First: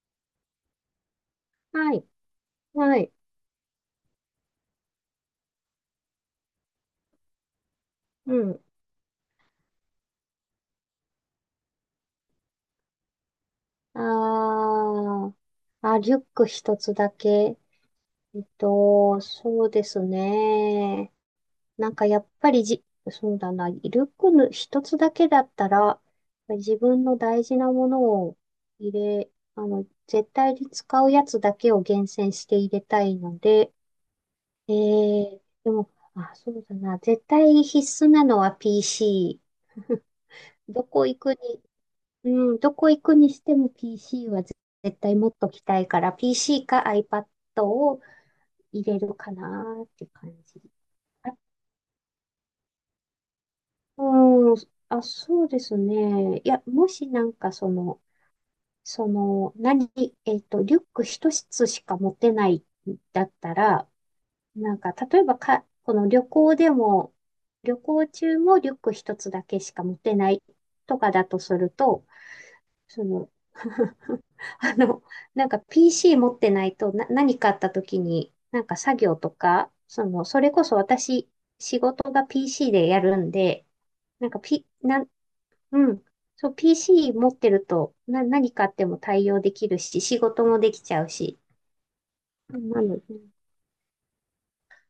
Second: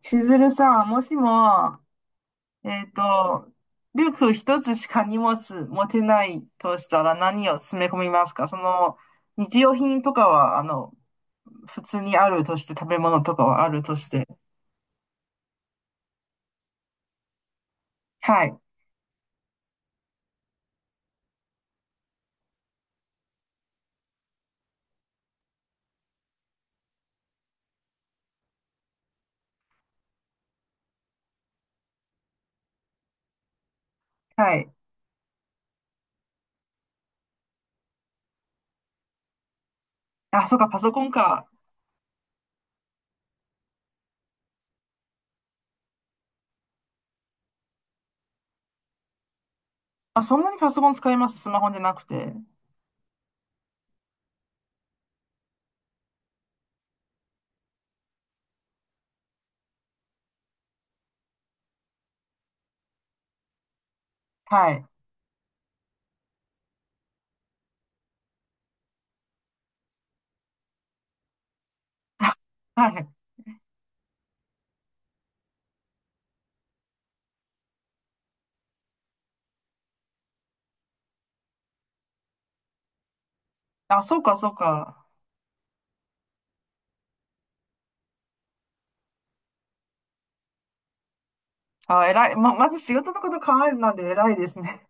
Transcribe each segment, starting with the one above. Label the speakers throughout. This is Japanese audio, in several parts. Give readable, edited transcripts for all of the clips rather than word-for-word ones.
Speaker 1: 千鶴さん、もしも、
Speaker 2: はい。
Speaker 1: えっ
Speaker 2: はい。
Speaker 1: と、リュック一つしか荷物持てないとしたら何を詰め込みます
Speaker 2: う
Speaker 1: か？
Speaker 2: ん。
Speaker 1: 日用品とかは、普通にあるとして、食べ物とかはあると
Speaker 2: あ
Speaker 1: して。
Speaker 2: ー、あ、リュック一つだけ。
Speaker 1: はい、
Speaker 2: そうですね。なんかやっぱりじ、そうだな。リュックの一つだけだったら、自分の大事なものを入れ、あの、絶対に使うやつだけを厳選して入れたいので、
Speaker 1: はい。
Speaker 2: でも、あ、そうだな。絶対必須なのは PC。
Speaker 1: あ、そうか、パ
Speaker 2: ど
Speaker 1: ソコ
Speaker 2: こ
Speaker 1: ン
Speaker 2: 行く
Speaker 1: か。
Speaker 2: にうどこ行くにしても PC は絶対持っときたいから、PC か iPad を入れるかなーって
Speaker 1: あ、
Speaker 2: 感
Speaker 1: そんなに
Speaker 2: じ。
Speaker 1: パソコン使いま
Speaker 2: あ、
Speaker 1: す？スマホじゃなくて。
Speaker 2: うん、あ、そうですね。いや、もしなんかその、その、何、リュック一つしか持てないんだったら、
Speaker 1: は
Speaker 2: なん
Speaker 1: い、
Speaker 2: か、例えばか、この旅行でも、旅行中もリュック一つだけしか持てないとかだとすると、
Speaker 1: は
Speaker 2: そ
Speaker 1: い。
Speaker 2: の、あの、なんか PC 持ってないとな、何かあった時に、なんか作業とか、その、それこそ私、仕事が PC でやるんで、
Speaker 1: あ、そう
Speaker 2: なん
Speaker 1: か、
Speaker 2: か
Speaker 1: そう
Speaker 2: P、な
Speaker 1: か。
Speaker 2: ん、うん、そう、PC 持ってると、何かあっても対応できるし、仕事もできちゃうし、
Speaker 1: あ、偉い。まず
Speaker 2: な
Speaker 1: 仕
Speaker 2: ので、
Speaker 1: 事のこと考えるなんで偉いですね。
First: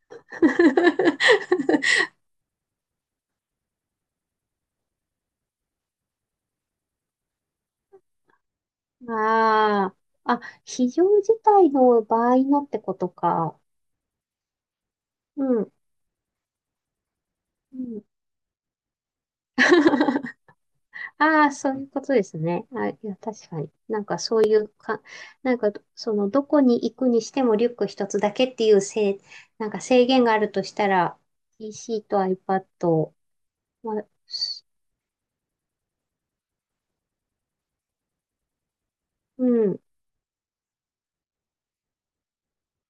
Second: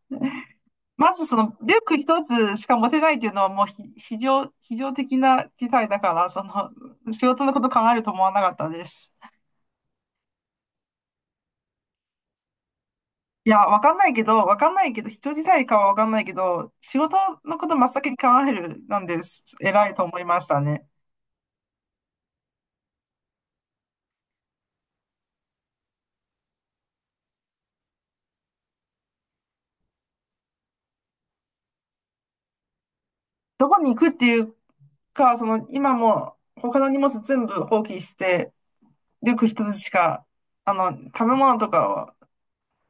Speaker 1: まずそ のリュック一つしか持てないっていうのはもうひ非常、非常的な事態だから、その仕事のこと考えると思わなかったです。
Speaker 2: ああ、あ、非常事態の場合のってこと
Speaker 1: いや、
Speaker 2: か。
Speaker 1: わかんないけど、人
Speaker 2: う
Speaker 1: 自体
Speaker 2: ん。
Speaker 1: かはわかんないけど、仕事のこと
Speaker 2: う
Speaker 1: 真っ
Speaker 2: ん
Speaker 1: 先に考えるなんです。偉いと思い ましたね。
Speaker 2: ああ、そういうことですね。あ、いや、確かに。なんかそういうか、なんか、その、どこに行くにしてもリュック一つだけっていうなんか制限があるとしたら、PC と iPad、
Speaker 1: どこに行
Speaker 2: まあ、
Speaker 1: くっていう
Speaker 2: す
Speaker 1: か、今もう他の荷物全部放棄して、リュッ
Speaker 2: う
Speaker 1: ク一つ
Speaker 2: ん、
Speaker 1: しか、食べ物とかは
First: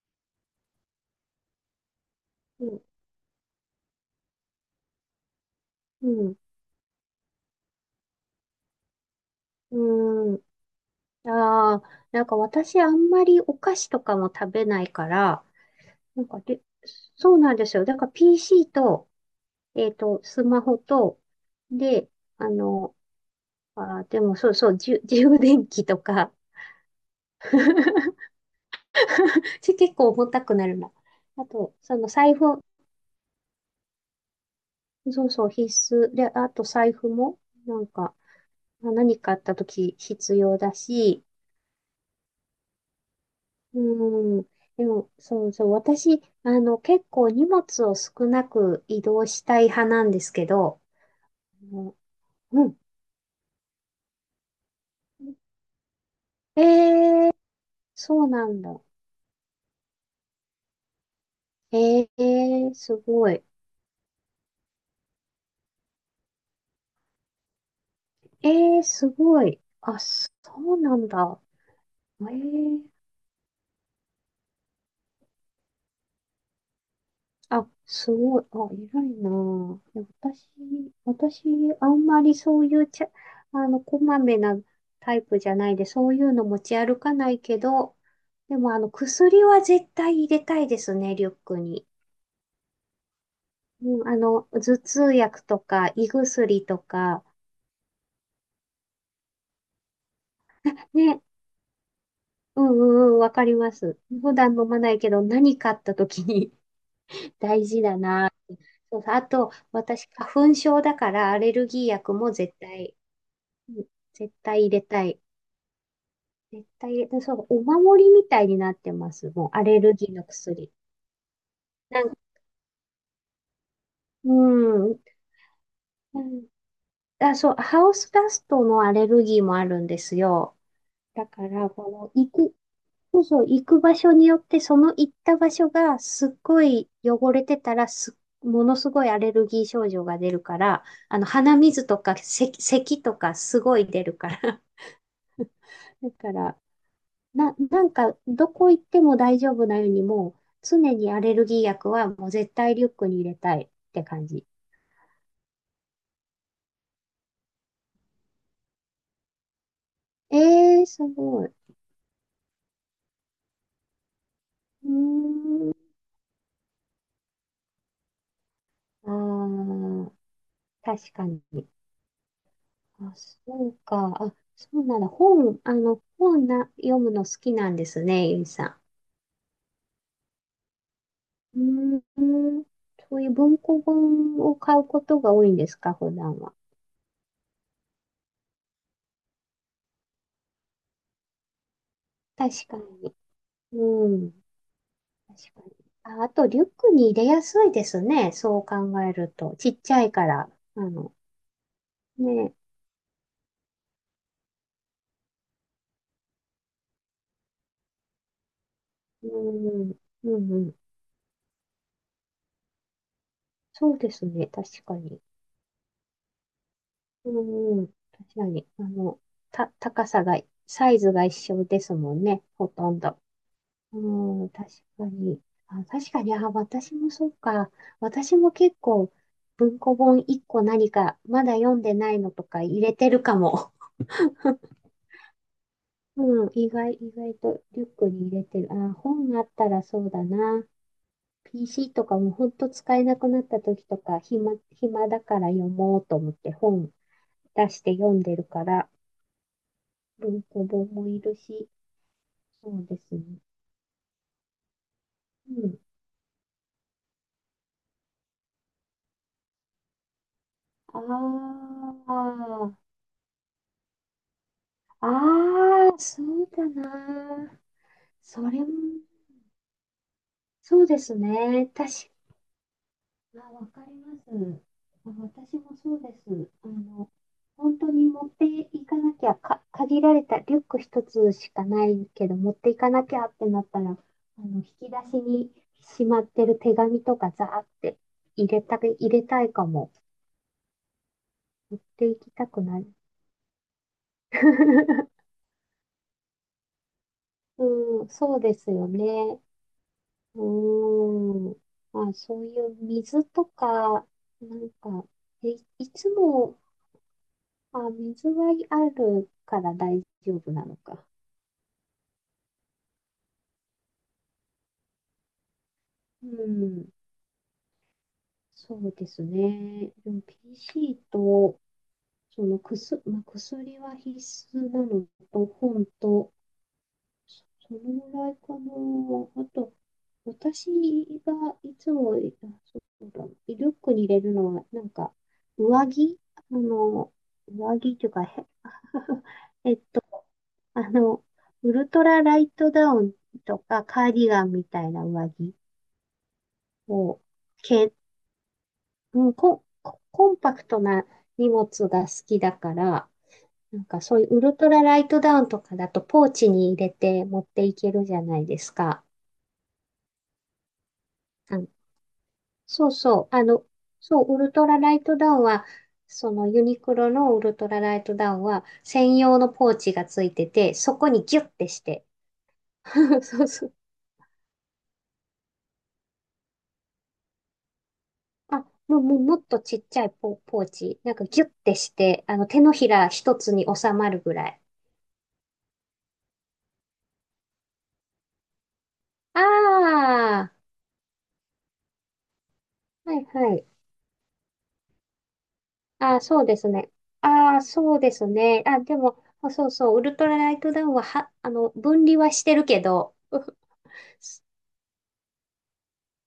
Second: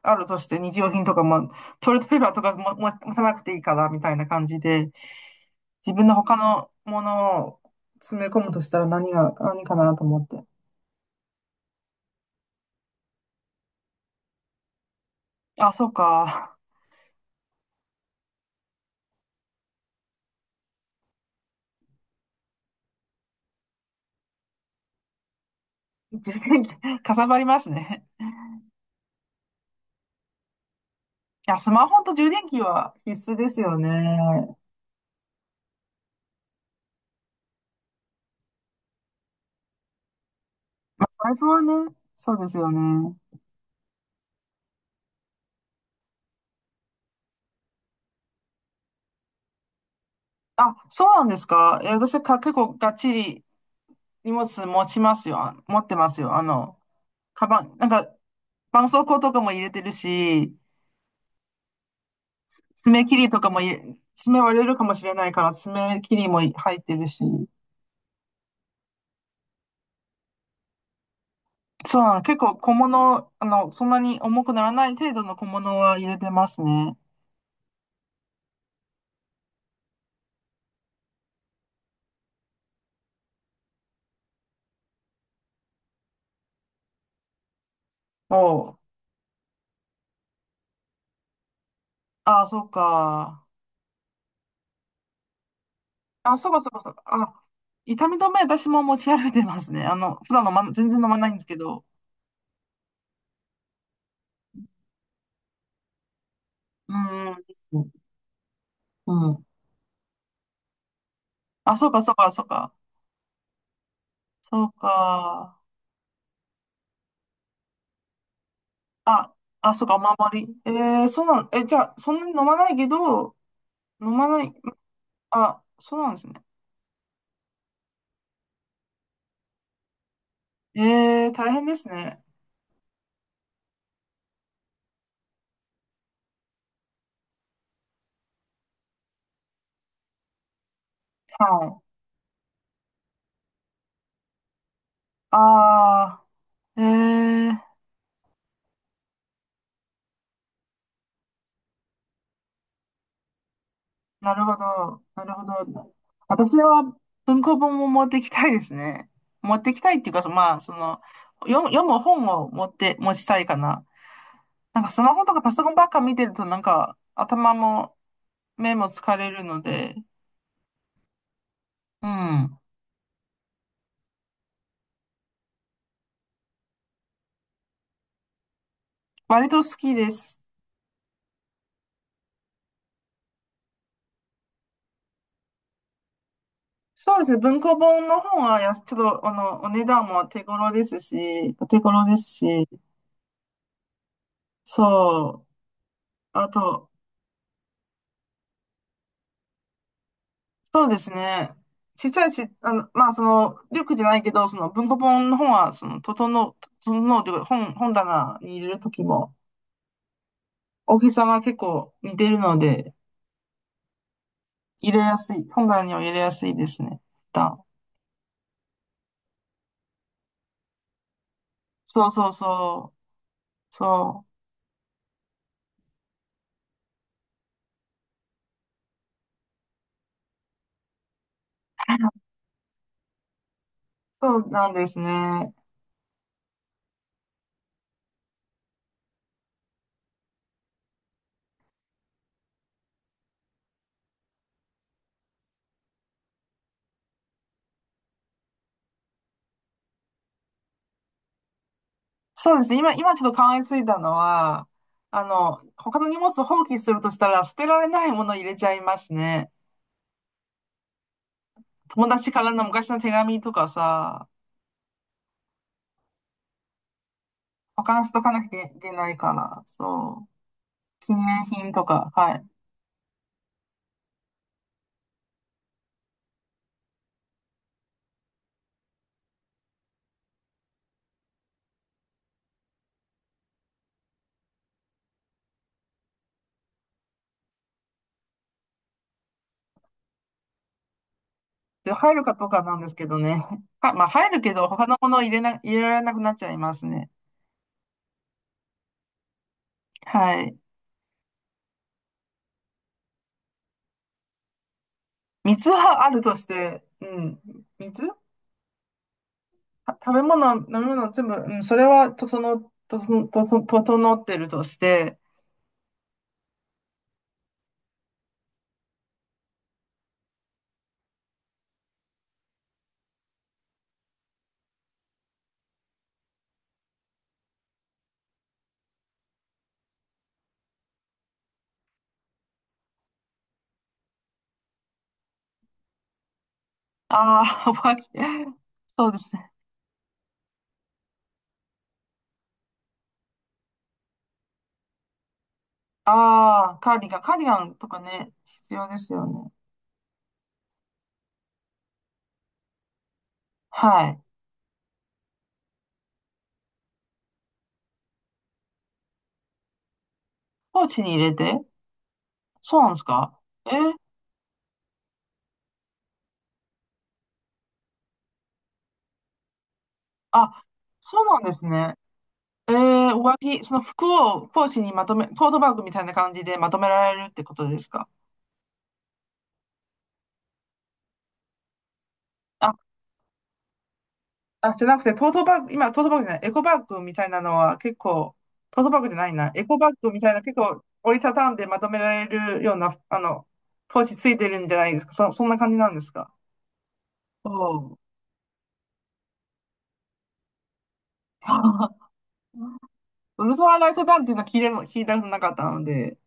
Speaker 1: あるとして、日用品とかも、トイレットペーパーとか
Speaker 2: う
Speaker 1: も
Speaker 2: ん、
Speaker 1: も持たなくていいから、みたいな感じで、自分の他
Speaker 2: う
Speaker 1: のものを詰め込むとしたら何かなと思っ
Speaker 2: ん、うん。
Speaker 1: て。
Speaker 2: ああ、なんか私あんまりお菓子とかも食べないから、
Speaker 1: あ、そう
Speaker 2: なんか
Speaker 1: か。
Speaker 2: で、そうなんですよ。だから PC と、スマホと、で、あの、でもそうそう、充電器と か、
Speaker 1: 充電器、かさばりますね。
Speaker 2: 結構重たくなるな。あ
Speaker 1: いや、ス
Speaker 2: と、
Speaker 1: マ
Speaker 2: そ
Speaker 1: ホ
Speaker 2: の
Speaker 1: と充
Speaker 2: 財
Speaker 1: 電器
Speaker 2: 布、
Speaker 1: は必須ですよね。
Speaker 2: そうそう、必須。で、あと財布も、なんか、まあ何かあった時必要だし、
Speaker 1: 財布はね、そうですよね。
Speaker 2: うん。でも、そうそう、私、あの、結構荷物を少なく移動したい派なんですけ
Speaker 1: あ、
Speaker 2: ど、
Speaker 1: そうなんですか。いや、私は結
Speaker 2: う
Speaker 1: 構
Speaker 2: ん。
Speaker 1: がっちり荷物持ちますよ。あ、持ってますよ。
Speaker 2: えー、
Speaker 1: カバン、なんか、
Speaker 2: そうなんだ。
Speaker 1: 絆創膏とかも入れてるし、
Speaker 2: す
Speaker 1: 爪切り
Speaker 2: ご
Speaker 1: と
Speaker 2: い。
Speaker 1: かも入れ、爪割れるかもしれないから、爪切りも入ってるし。
Speaker 2: えすごい。あ、そうなんだ。
Speaker 1: そうなの、
Speaker 2: え
Speaker 1: 結構小
Speaker 2: ー
Speaker 1: 物、そんなに重くならない程度の小物は入れてますね。
Speaker 2: あ、すごい。あ、偉いなぁ。いや私、私、あんまりそういうちゃ、あの、こまめなタイプじゃないで、そういうの持ち歩かないけど、で
Speaker 1: お
Speaker 2: も、
Speaker 1: う。
Speaker 2: あの、薬は絶対入れたいですね、リュックに。
Speaker 1: ああ、そうか。
Speaker 2: うん、あの、頭痛薬とか、胃
Speaker 1: あ、そうか
Speaker 2: 薬
Speaker 1: そう
Speaker 2: と
Speaker 1: かそうか。
Speaker 2: か、
Speaker 1: あ、痛み止め私も持ち歩いてますね。普段全然飲ま
Speaker 2: ね、
Speaker 1: ないんですけど。
Speaker 2: うんうんうん、わかります。普段飲まないけど、何かあった時に
Speaker 1: う ん。
Speaker 2: 大事だなぁ。そう
Speaker 1: う
Speaker 2: そうあ
Speaker 1: ん。
Speaker 2: と、私、花粉症だから、アレル
Speaker 1: あ、
Speaker 2: ギ
Speaker 1: そ
Speaker 2: ー
Speaker 1: うかそ
Speaker 2: 薬
Speaker 1: うか
Speaker 2: も
Speaker 1: そう
Speaker 2: 絶
Speaker 1: か。
Speaker 2: 対うん絶対
Speaker 1: そ
Speaker 2: 入
Speaker 1: う
Speaker 2: れたい。
Speaker 1: か。
Speaker 2: 絶対入れたい。そう、お守りみたいになってます。
Speaker 1: あ、
Speaker 2: もう、ア
Speaker 1: あ、
Speaker 2: レ
Speaker 1: そう
Speaker 2: ル
Speaker 1: か、お
Speaker 2: ギーの
Speaker 1: 守り。
Speaker 2: 薬。
Speaker 1: そうなん、え、じゃあ、
Speaker 2: なん
Speaker 1: そんなに飲まないけど、飲ま
Speaker 2: う
Speaker 1: ない、
Speaker 2: ん。う
Speaker 1: あ、そうなんですね。
Speaker 2: んあ、そう、ハウスダストのアレルギーもあるんですよ。だか
Speaker 1: 大変
Speaker 2: ら、
Speaker 1: です
Speaker 2: この、
Speaker 1: ね。
Speaker 2: 行く、そうそう、行く場所によって、その行った場所がすっごい汚れてたら、ものすごいアレルギー症状が出るから、あの、
Speaker 1: は
Speaker 2: 鼻
Speaker 1: い。
Speaker 2: 水とか、咳とかすごい出るから。だ
Speaker 1: あ
Speaker 2: から、
Speaker 1: ー、えー。
Speaker 2: なんか、どこ行っても大丈夫なように、もう、常にアレルギー薬はもう絶対リュックに入れたいって感
Speaker 1: なる
Speaker 2: じ。
Speaker 1: ほど。なるほど。私は文庫本も持ってきたいですね。持ってきたいっていうか、そ
Speaker 2: え
Speaker 1: まあ、そ
Speaker 2: えー
Speaker 1: の、
Speaker 2: すごい。う
Speaker 1: 読む本を持って、持ちたいかな。なんか
Speaker 2: ー
Speaker 1: スマホとかパソコ
Speaker 2: ん。
Speaker 1: ンばっか見てると、なんか頭も目も
Speaker 2: あ
Speaker 1: 疲れるので、
Speaker 2: あ、確かに。
Speaker 1: うん。
Speaker 2: あ、そうか。あ、そうなんだ。本、あの、本な、読むの好きなんですね、ゆいさ
Speaker 1: 割と好きです。
Speaker 2: ん。うーん。そういう文庫本を買うことが多いんですか、普段は。
Speaker 1: そうですね。文庫本の本はちょっと、お値段も手頃ですし、
Speaker 2: 確かに。うん。
Speaker 1: そう。
Speaker 2: 確かに。あ、あと、
Speaker 1: あ
Speaker 2: リュック
Speaker 1: と、
Speaker 2: に入れやすいですね。そう考えると。ちっちゃいから。あ
Speaker 1: そうです
Speaker 2: の、
Speaker 1: ね。小さいし、
Speaker 2: ね。
Speaker 1: まあ、リュックじゃないけど、その文庫本の本は、整うというか、本棚に入れるとき
Speaker 2: う
Speaker 1: も、
Speaker 2: ん。うんうん。
Speaker 1: 大きさが結構似てるので、
Speaker 2: そうですね。確
Speaker 1: 入
Speaker 2: か
Speaker 1: れや
Speaker 2: に。
Speaker 1: すい、本棚には入れやすいですね。
Speaker 2: う
Speaker 1: 一旦
Speaker 2: んうん。確かに。あの、た、高さが、サイズが一緒です
Speaker 1: そう
Speaker 2: もん
Speaker 1: そう
Speaker 2: ね。ほと
Speaker 1: そ
Speaker 2: んど。
Speaker 1: う、そう、
Speaker 2: うん。確かに。あ、確かに。あ、私もそうか。私も結構、文庫本1個何か、まだ読んでないのとか入れてるかも。
Speaker 1: そう なんですね。
Speaker 2: うん、意外とリュックに入れてる。本あったらそうだな。PC とかもほんと使えなくなった時とか、暇だから読もうと思って本出して読んでるから、文庫本もいるし、
Speaker 1: そうです
Speaker 2: そ
Speaker 1: ね。
Speaker 2: う
Speaker 1: 今、
Speaker 2: です
Speaker 1: ちょっと
Speaker 2: ね。
Speaker 1: 考えついたのは、
Speaker 2: うん。
Speaker 1: 他の荷物を放棄するとしたら、捨てられないものを入れちゃいますね。
Speaker 2: あ
Speaker 1: 友達からの
Speaker 2: あ、
Speaker 1: 昔の手紙とかさ、
Speaker 2: ああ、そうだな。
Speaker 1: 保管しとか
Speaker 2: そ
Speaker 1: なき
Speaker 2: れ
Speaker 1: ゃ
Speaker 2: も、
Speaker 1: いけないから、そう。
Speaker 2: そうで
Speaker 1: 記
Speaker 2: す
Speaker 1: 念品
Speaker 2: ね。
Speaker 1: とか、はい。
Speaker 2: わかります。あ私もそうです。あの、本当に持っていかなきゃ、限られたリュック一つしかないけど、持っていかなきゃってなったら、あの、引き出しにしまってる手紙とかザーって入れたいかも。持っ
Speaker 1: で、
Speaker 2: て
Speaker 1: 入
Speaker 2: い
Speaker 1: る
Speaker 2: き
Speaker 1: か
Speaker 2: た
Speaker 1: と
Speaker 2: く
Speaker 1: かな
Speaker 2: な
Speaker 1: んで
Speaker 2: い。
Speaker 1: すけどね。は、まあ、入るけど、他のものを 入れられなくなっちゃいますね。
Speaker 2: うん、そうですよね。う
Speaker 1: はい。
Speaker 2: ーん。まあ、そういう水とか、なんか、え、
Speaker 1: 水
Speaker 2: い
Speaker 1: はあ
Speaker 2: つ
Speaker 1: るとし
Speaker 2: も
Speaker 1: て、うん。
Speaker 2: あ、
Speaker 1: 水は
Speaker 2: 水はあるから大
Speaker 1: 食べ
Speaker 2: 丈夫
Speaker 1: 物、飲
Speaker 2: な
Speaker 1: み
Speaker 2: のか。
Speaker 1: 物、全部、うん、それは、とその、とその、とその、整ってるとして、
Speaker 2: うん、そうですね。でも PC と、その薬、まあ、薬は必須なのと、本と、そのぐらいかな。あと、私がいつも、あ、そうだ、リュックに入れるのは、なんか、上着あの、
Speaker 1: ああ、お
Speaker 2: 上
Speaker 1: 化
Speaker 2: 着
Speaker 1: け、
Speaker 2: というか、
Speaker 1: そうですね。
Speaker 2: えっと、あの、ウルトラライトダウンとか、カーディガンみたいな上着
Speaker 1: ああ、カーディガ
Speaker 2: を、
Speaker 1: ン、カーディガンと
Speaker 2: け、
Speaker 1: かね、必要です
Speaker 2: う
Speaker 1: よ
Speaker 2: ん、
Speaker 1: ね。
Speaker 2: ココンパクトな荷物が好きだから、なんか
Speaker 1: は
Speaker 2: そ
Speaker 1: い。
Speaker 2: ういうウルトラライトダウンとかだとポーチに入れて持っていけるじゃないですか。
Speaker 1: ポーチに入れて？そう
Speaker 2: そ
Speaker 1: な
Speaker 2: う
Speaker 1: んです
Speaker 2: そう。
Speaker 1: か？
Speaker 2: あの、
Speaker 1: えー
Speaker 2: そう、ウルトラライトダウンは、そのユニクロのウルトラライトダウンは専用のポーチがついて
Speaker 1: あ、
Speaker 2: て、そこ
Speaker 1: そう
Speaker 2: に
Speaker 1: な
Speaker 2: ギュ
Speaker 1: ん
Speaker 2: ッ
Speaker 1: です
Speaker 2: てし
Speaker 1: ね。
Speaker 2: て。
Speaker 1: 上
Speaker 2: そう
Speaker 1: 着、
Speaker 2: そう。
Speaker 1: その服をポーチにまとめ、トートバッグみたいな感じでまとめられるってことですか？
Speaker 2: あ、もう、もっとちっちゃいポーチ。なんかギュッてして、あの、手の
Speaker 1: あ、
Speaker 2: ひら一つに収まるぐらい。
Speaker 1: あ、じゃなくて、トートバッグ、今、トートバッグじゃない、エコバッグみたいなのは結構、トートバッグじゃない
Speaker 2: あ
Speaker 1: な、エコバッグみたいな
Speaker 2: あ、
Speaker 1: 結構折りたたんでまとめられるような、
Speaker 2: はいはい。
Speaker 1: ポーチついてるんじゃないですか。そんな感じなんです
Speaker 2: ああ、
Speaker 1: か？
Speaker 2: そうですね。
Speaker 1: お
Speaker 2: ああ、
Speaker 1: う。
Speaker 2: そうですね。あ、でも、あそうそう、ウルトラライトダウンは、あの、分 離はしてるけど、
Speaker 1: ウルトラライトダウンっていうのは聞いたことなかったので、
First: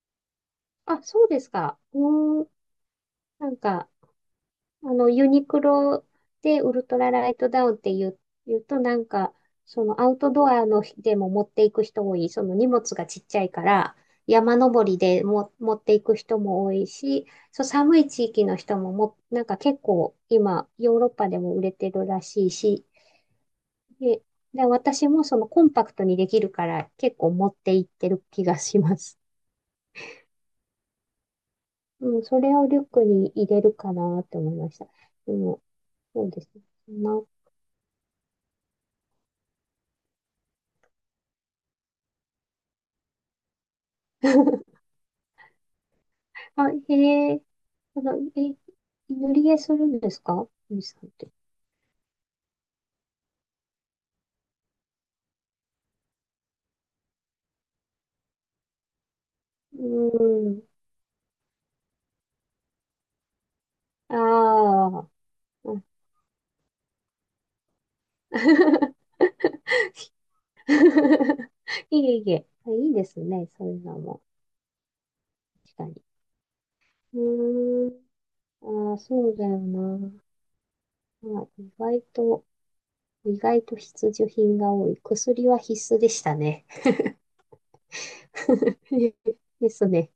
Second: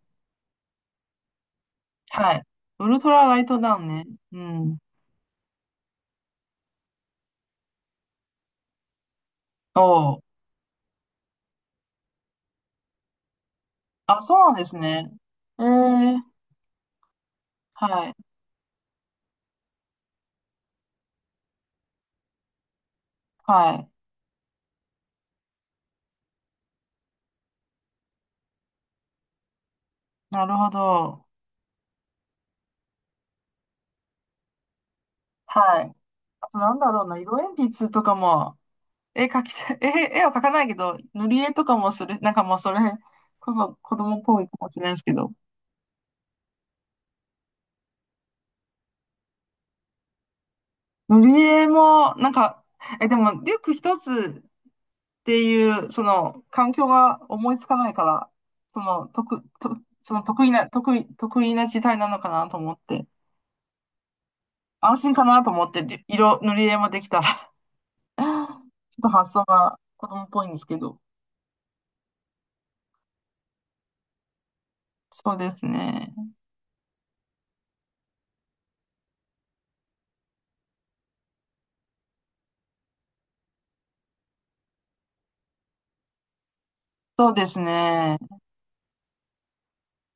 Speaker 2: あ、そうですか。
Speaker 1: はい。
Speaker 2: うーん、
Speaker 1: ウルトラライ
Speaker 2: なん
Speaker 1: トダウン
Speaker 2: か、
Speaker 1: ね。うん。
Speaker 2: あの、ユニクロでウルトラライトダウンって言うとなんか、そのア
Speaker 1: お
Speaker 2: ウト
Speaker 1: う。
Speaker 2: ドアのでも持っていく人多い、その荷物がちっちゃいから、
Speaker 1: あ、そうなん
Speaker 2: 山
Speaker 1: です
Speaker 2: 登り
Speaker 1: ね。
Speaker 2: でも
Speaker 1: ええ、
Speaker 2: 持っていく人も多いし、そう寒
Speaker 1: は
Speaker 2: い
Speaker 1: い、
Speaker 2: 地域の人も、なんか結構今、ヨーロッパでも売れてるらしいし、
Speaker 1: はい。
Speaker 2: で、で、私もそのコンパクトにできるから結構持っていってる気がします。
Speaker 1: なるほど。
Speaker 2: うん、それをリュックに入れるかなって思いました。でも、
Speaker 1: はい。
Speaker 2: そうで
Speaker 1: あ
Speaker 2: す
Speaker 1: と、
Speaker 2: ね。
Speaker 1: なんだ
Speaker 2: そ
Speaker 1: ろ
Speaker 2: ん
Speaker 1: うな、
Speaker 2: な
Speaker 1: 色鉛筆とかも、絵描きたい、絵は描かないけど、塗り絵とかもする、なんかもうそれこそ子供っぽいかも しれないですけど、
Speaker 2: あ、へえ。あの、え、塗り絵するんですかゆいさんっ
Speaker 1: 塗
Speaker 2: て。
Speaker 1: り絵も、なんか、え、でも、リュック一つっていう、その、環境が思いつかないから、その、得、と、
Speaker 2: う
Speaker 1: その得
Speaker 2: ー
Speaker 1: 意
Speaker 2: ん。
Speaker 1: な、得意、得意な事態なのかなと思って、
Speaker 2: あ
Speaker 1: 安
Speaker 2: あ。
Speaker 1: 心かなと思っ
Speaker 2: うん
Speaker 1: て、塗り絵もできた。ちょっと発想が 子供っぽいんですけど。
Speaker 2: いえいえ。あ、いいですね。そういうのも。
Speaker 1: そうです
Speaker 2: 確かに。
Speaker 1: ね。
Speaker 2: うーん。ああ、そうだよな。まあ、意外と必需品が多い。薬は必須でしたね。
Speaker 1: そうですね。
Speaker 2: ですね。